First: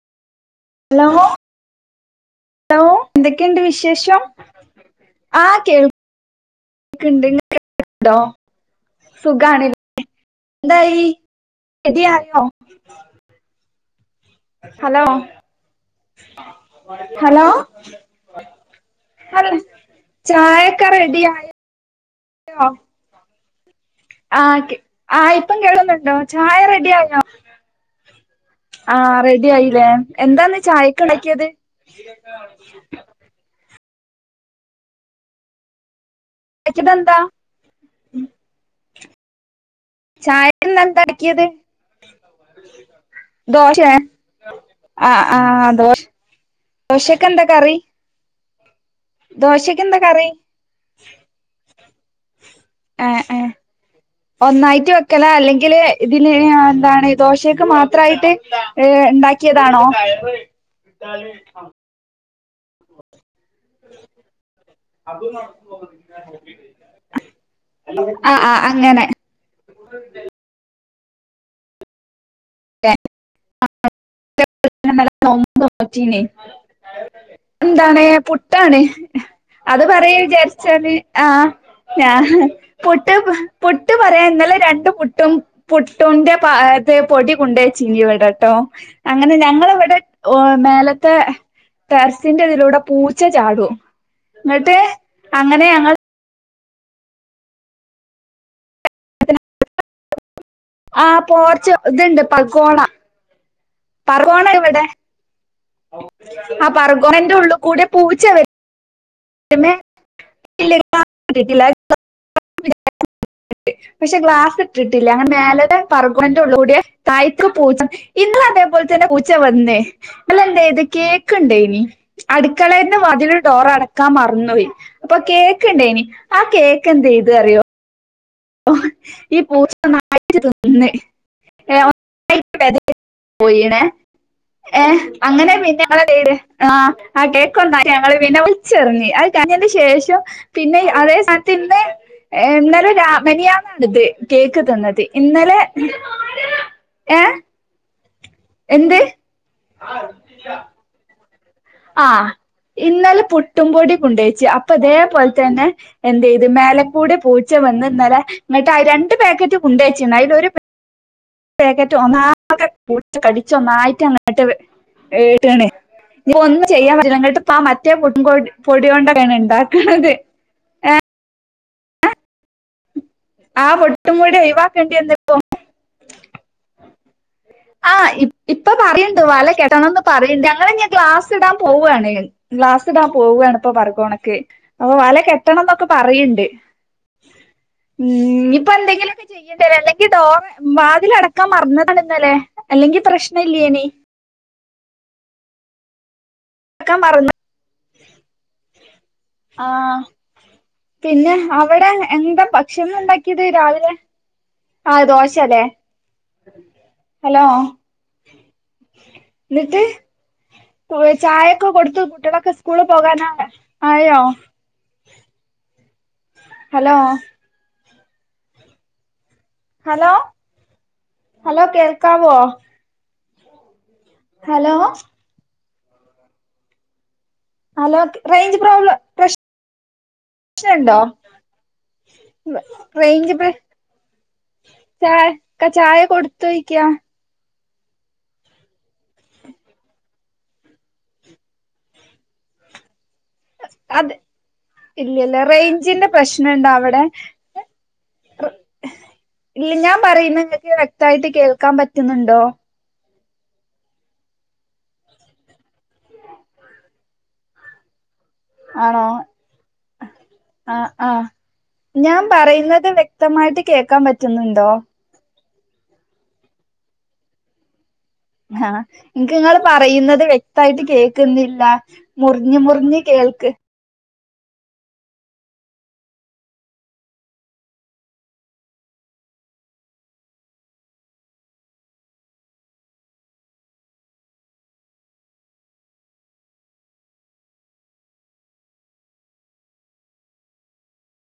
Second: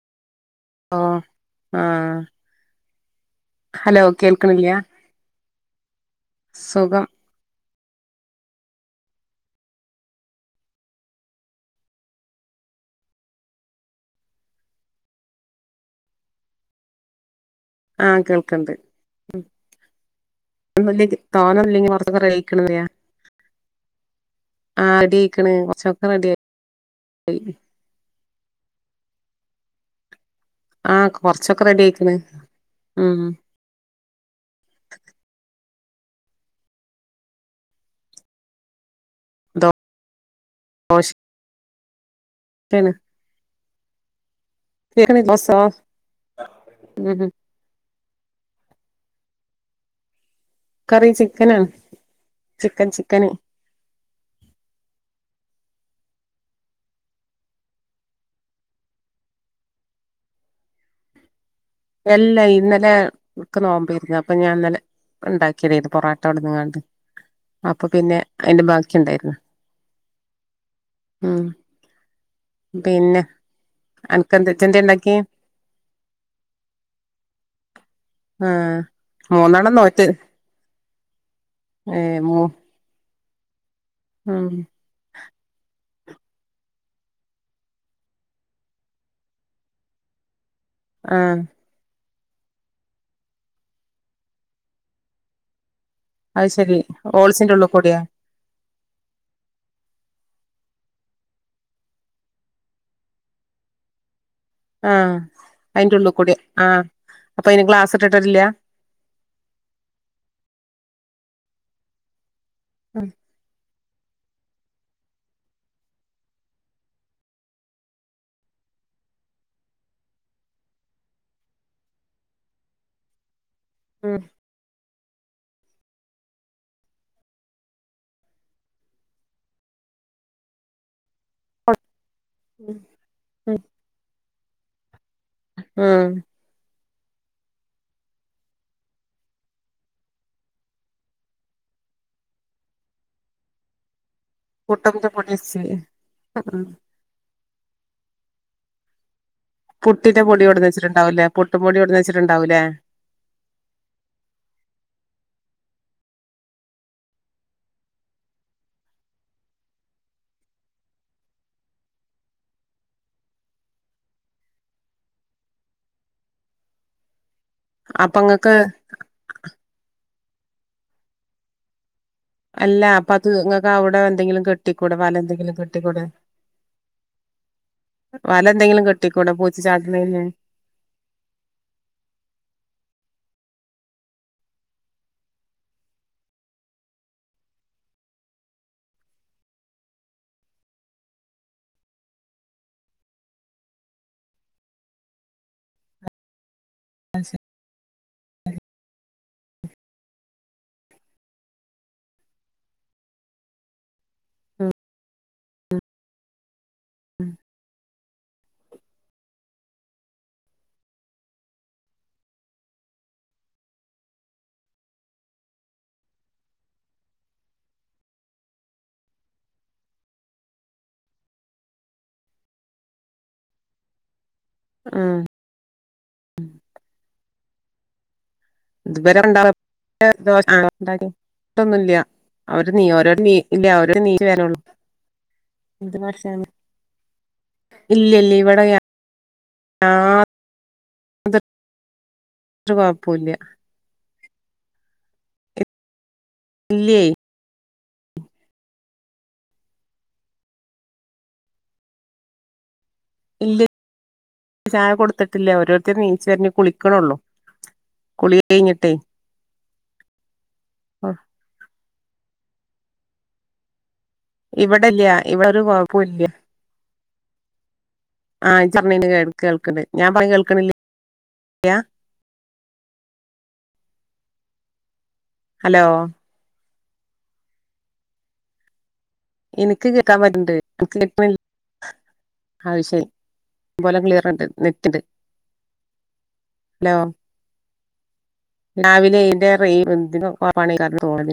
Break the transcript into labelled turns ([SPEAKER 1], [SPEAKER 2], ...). [SPEAKER 1] ഓ
[SPEAKER 2] hello
[SPEAKER 1] ആ
[SPEAKER 2] ലോ എന്തൊക്കെയുണ്ട്
[SPEAKER 1] ഹലോ
[SPEAKER 2] വിശേഷം
[SPEAKER 1] കേൾക്കണില്ല
[SPEAKER 2] ആ കേൾക്
[SPEAKER 1] സുഖം
[SPEAKER 2] ക്ണ്ട് ണ്ടോ സുഖാണ്ല്ലേ ന്തായി എരിയായോ ഹലോ ഹലോ
[SPEAKER 1] ആഹ് കേൾക്ണ്ട് ഉ
[SPEAKER 2] ഹലോ ചായൊക്കെ
[SPEAKER 1] ഒന്നുല്ലങ്കി
[SPEAKER 2] റെഡി
[SPEAKER 1] തോനല്ലെങ്കി [unintelligible]
[SPEAKER 2] ആകെ
[SPEAKER 1] റെഡി
[SPEAKER 2] ആ
[SPEAKER 1] ആയിക്കണ്
[SPEAKER 2] ഇപ്പം
[SPEAKER 1] കൊറച്ചൊക്കെ
[SPEAKER 2] കേളുന്നുണ്ടോ
[SPEAKER 1] റെഡി ആയി
[SPEAKER 2] ചായ റെഡി ആയോ? ആറെട് യയിലെ എന്താന്ന്
[SPEAKER 1] ആ
[SPEAKER 2] ചായക്കണക്കിയത്
[SPEAKER 1] കൊറച്ചൊക്കെ റെഡി ആയിക്കണ് ഉം
[SPEAKER 2] ക്കി ബന്ത ചായ
[SPEAKER 1] ദോശയാണ്
[SPEAKER 2] ഇന്നന്താക്കിയത് ദോശ ആ
[SPEAKER 1] കേക്കണി
[SPEAKER 2] ആ
[SPEAKER 1] ദോശ
[SPEAKER 2] ദോശ്
[SPEAKER 1] ഉം
[SPEAKER 2] ദോശക്കെ ന്താ കറി ദോശക്ക് എന്താ കറി
[SPEAKER 1] കറി ചിക്കനാണ് ചിക്കൻ
[SPEAKER 2] എ
[SPEAKER 1] ചിക്കന്
[SPEAKER 2] ഏ ഒന്നായിട്ട് വെക്കല അല്ലെങ്കില് ഇതില് ആ ന്താണ് ദോശക്ക് മാത്രയിട്ട് ണ്ടാക്കിയതാണോ?
[SPEAKER 1] ല്ല ഇന്നലെ ഇക്ക് നോമ്പേരുന്നു അപ്പൊ ഞാൻന്നലെ ക്ണ്ടാക്ക്യതേന്നു പൊറോട്ടോണ്ട്ങ്ങാൻത്തു അപ്പൊ പിന്നെ
[SPEAKER 2] ആഹ് ആഹ്
[SPEAKER 1] അയിന്റെ
[SPEAKER 2] അങ്ങനെ
[SPEAKER 1] ബാക്കിണ്ടായിരുന്നു ആഹ് പിന്നെ അൻകെന്താ ജ്ജ്ന്തേ
[SPEAKER 2] ഇന്നലെ
[SPEAKER 1] ണ്ടാക്കി
[SPEAKER 2] നോമ്പ് നോറ്റീനി എന്താണ് പുട്ടാണ്
[SPEAKER 1] മൂന്നെണ്ണം
[SPEAKER 2] അത്
[SPEAKER 1] നോറ്റ്
[SPEAKER 2] പറയാ ചാരിച്ചാല് ആഹ്
[SPEAKER 1] ഏ
[SPEAKER 2] ഞ
[SPEAKER 1] മൂ
[SPEAKER 2] പു ഇട്ട പുട്ട് പറയാൻ
[SPEAKER 1] ഉം
[SPEAKER 2] ഇന്നലെ രണ്ടു പുട്ടും പു [unintelligible] പൊടി കൊണ്ടേച്ചനി ഇവിടെട്ടോ അങ്ങനെ ഞങ്ങളവിടെ മേലത്തെ
[SPEAKER 1] ആ
[SPEAKER 2] ടെറ സിന്റെ ഇതിലൂടെ പൂച്ച ചാടും എന്നിട്ട് അങ്ങനെ ഞങ്ങള്
[SPEAKER 1] അത് ശരി ഹോൾസിന്റെ ഉള്ളിൽ കൂടിയാ
[SPEAKER 2] ആ പോർച്ച് ഇതുണ്ട് പകോള പർ
[SPEAKER 1] ആ അതിന്റെ ഉള്ളിൽ കൂടി ആ
[SPEAKER 2] പർഗോണന്റെ
[SPEAKER 1] അപ്പൊ
[SPEAKER 2] ഉള്ളിൽ
[SPEAKER 1] അതിന്
[SPEAKER 2] കൂടെ
[SPEAKER 1] ക്ലാസ്
[SPEAKER 2] പൂച്ച
[SPEAKER 1] ഇട്ടിട്ടില്ല
[SPEAKER 2] [unintelligible]
[SPEAKER 1] ആ
[SPEAKER 2] പക്ഷേ ഗ്ലാസ് ഇട്ടിട്ടില്ല മേലെ പർഗോന്റെ ഉള്ളിൽ കൂടെ താഴത്തെ പൂച്ച ഇന്നും അതുപോലെ തന്നെ പൂച്ച വന്നേ ഇന്നെന്താരുന്നു കേക്ക് ഉണ്ടായിന് അടുക്കളയിന്റെ പകുതി ഡോറ് അടക്കാൻ
[SPEAKER 1] ഉം
[SPEAKER 2] മറന്നുപോയി അപ്പൊ കേക്കുണ്ടായിനി ആ കേക്ക് എന്താ ചെയ്ത് അറിയോ ഓ ഈ പൂച്ച മറിച്ചിട്ട് തിന്നേ
[SPEAKER 1] ഉം
[SPEAKER 2] [unintelligible] ഏ അങ്ങനെ പിന്നെ
[SPEAKER 1] ഉം
[SPEAKER 2] [unintelligible] ആ ആ കേക്കൊണ്ട ഞങ്ങൾ പിന്നെ വലിച്ചെറിഞ്ഞ് അത് കഴിഞ്ഞതിന് ശേഷം പിന്നെ അതേ സ്ഥാനത്തിന്ന് ഇന്നലെ രാ മിനിഞാന്നാ എടുത്തേ കേക്ക് തന്നതി
[SPEAKER 1] പുട്ടന്റെ പൊടി
[SPEAKER 2] ഇന്നലെ
[SPEAKER 1] വെച്ച് ഉം
[SPEAKER 2] എ എന്ത്
[SPEAKER 1] പുട്ടിന്റെ പൊടി കൊണ്ടുവന്ന് വെച്ചിട്ടുണ്ടാവൂല്ലേ പുട്ടും പൊടി കൊടന്ന്
[SPEAKER 2] ആ
[SPEAKER 1] വെച്ചിട്ടുണ്ടാവൂല്ലേ
[SPEAKER 2] ഇന്നലെ പുട്ടും പൊടി കൊണ്ടോച്ചു അപ്പൊ അതേപോലെ തന്നെ എന്ത് ചെയ്തു മേലക്കൂടെ പൂച്ച വന്ന് ഇന്നാലെ ഇങ്ങട്ട് രണ്ട് പാക്കറ്റ് കൊണ്ട് വച്ചിരുന്നു അതിൽ ഒരു പാ ക്കറ്റ് ഒന്നാകെ പൂച്ച കടിച്ച് ഒന്നായിട്ട് അങ്ങോട്ട് ഇനി ഒന്നും ചെയ്യാൻ പറ്റില്ല അങ്ങോട്ട് അപ്പ ആ മറ്റേ
[SPEAKER 1] അപ്പൊ ഇങ്ങക്ക്
[SPEAKER 2] പൊടികൊണ്ട് വേണം ഉണ്ടാക്കണത്. ഏ
[SPEAKER 1] അല്ല അത്
[SPEAKER 2] ആ
[SPEAKER 1] ഇങ്ങക്ക് അവിടെ
[SPEAKER 2] പട്ടുമൂടി
[SPEAKER 1] എന്തെങ്കിലും
[SPEAKER 2] ഒഴിവാക്കേണ്ടി
[SPEAKER 1] കെട്ടിക്കൂടെ വല
[SPEAKER 2] എന്തപ്പ
[SPEAKER 1] എന്തെങ്കിലും കെട്ടിക്കൂടെ
[SPEAKER 2] ആ
[SPEAKER 1] വല
[SPEAKER 2] ഇപ്പൊ
[SPEAKER 1] എന്തെങ്കിലും
[SPEAKER 2] പറയുണ്ട്
[SPEAKER 1] കെട്ടിക്കൂടെ
[SPEAKER 2] വല
[SPEAKER 1] പൂച്ച
[SPEAKER 2] കെട്ടണൊന്ന്
[SPEAKER 1] ചാടണേന്
[SPEAKER 2] പറയണ്ട് ഞങ്ങളിനി ഗ്ലാസ് ഇടാൻ പോവാണ് ഗ്ലാസ് ഇടാൻ പോവാണ് ഉപ്പ പറ ണക്ക് ഓ വല കെട്ടണം എന്നൊക്കെ പറയുണ്ട് ഉം ഇപ്പൊ എന്തെങ്കിലുമൊക്കെ ചെയ്യേണ്ടി അല്ലെങ്കിൽ ഡോർ വാതിൽ അടക്കാൻ മറന്നേക്കണ് ഇന്നലെ അല്ലെങ്കിൽ പ്രശ്നം ഇല്ലേന്ന് അടക്കാൻ മറന്ന് ആ പിന്നെ അവിടെ എന്താ ഭക്ഷണം ഉണ്ടാക്കിയത് രാവിലെ
[SPEAKER 1] ഉം
[SPEAKER 2] ആ ദോ [unintelligible] ഹലോ എന്നിട്ട് പോ ചായൊക്കെ കൊടുത്തു കുട്ടികളൊക്കെ സ്കൂൾ പോകാനാ ആയോ? ഹലോ ഹലോ ഹലോ കേൾക്കാവോ? ഹലോ
[SPEAKER 1] ഉം
[SPEAKER 2] ഹലോക്ക
[SPEAKER 1] ഇതുവരെണ്ട
[SPEAKER 2] പ്രശ്നണ്ടോ
[SPEAKER 1] [unintelligible] ട്ടൊന്നുംല്ല, അവര് നീ ഓരോ നീ
[SPEAKER 2] റേഞ്ച്
[SPEAKER 1] ഇല്ല അവരോ നീ വരള്ളു
[SPEAKER 2] ചായ ചായ
[SPEAKER 1] [unintelligible]
[SPEAKER 2] കൊടുത്തോയ്ക്കാ
[SPEAKER 1] ഇല്ല ഇല്ല ഇവിടെ [unintelligible] പൊല്ല
[SPEAKER 2] അത് ഇല്ലല്ല റേഞ്ചിന്റെ പ്രശ്നുണ്ടോ
[SPEAKER 1] ഇല്ലേ
[SPEAKER 2] അവിടെ ർ [unintelligible] ല്ല ഞാൻ പറയുന്ന നിങ്ങക്ക് വെക്തായിട്ട് കേൾക്കാൻ പറ്റുന്നുണ്ടോ?
[SPEAKER 1] ഇല്ല ചായ കൊടുത്തിട്ടില്ല ഓരോരുത്തര നീച്ചരിഞ് കുളിക്കണള്ളു. കുളി കഴഞ്ഞിട്ടേ
[SPEAKER 2] ആണോ ആ ആ ഞാൻ പറയുന്നത് വ്യക്തമായിട്ട് കേൾക്കാൻ പറ് പറ്റുന്നുണ്ടോ?
[SPEAKER 1] ഇവിടൊരു കൊഴപ്പില്ല.
[SPEAKER 2] ആഹ എനിക്ക് നിങ്ങള് പറയുന്നത്
[SPEAKER 1] പറഞ്ഞ കേൾക്കണില്ല
[SPEAKER 2] വ്യക്തായിട്ട് കേൾക്കുന്നില്ല മുറിഞ് മുറിഞ്ഞ് കേൾക്ക്
[SPEAKER 1] ഹലോ എനിക്ക് കേക്കാൻ പറ്റണ്ട് എനിക്ക് കേട്ടണി അത് ശരി [unintelligible] റെഡ് നെറ്റ്ണ്ട്, ല്ലാ രാവിലെ ഇന്റെ റെ [unintelligible]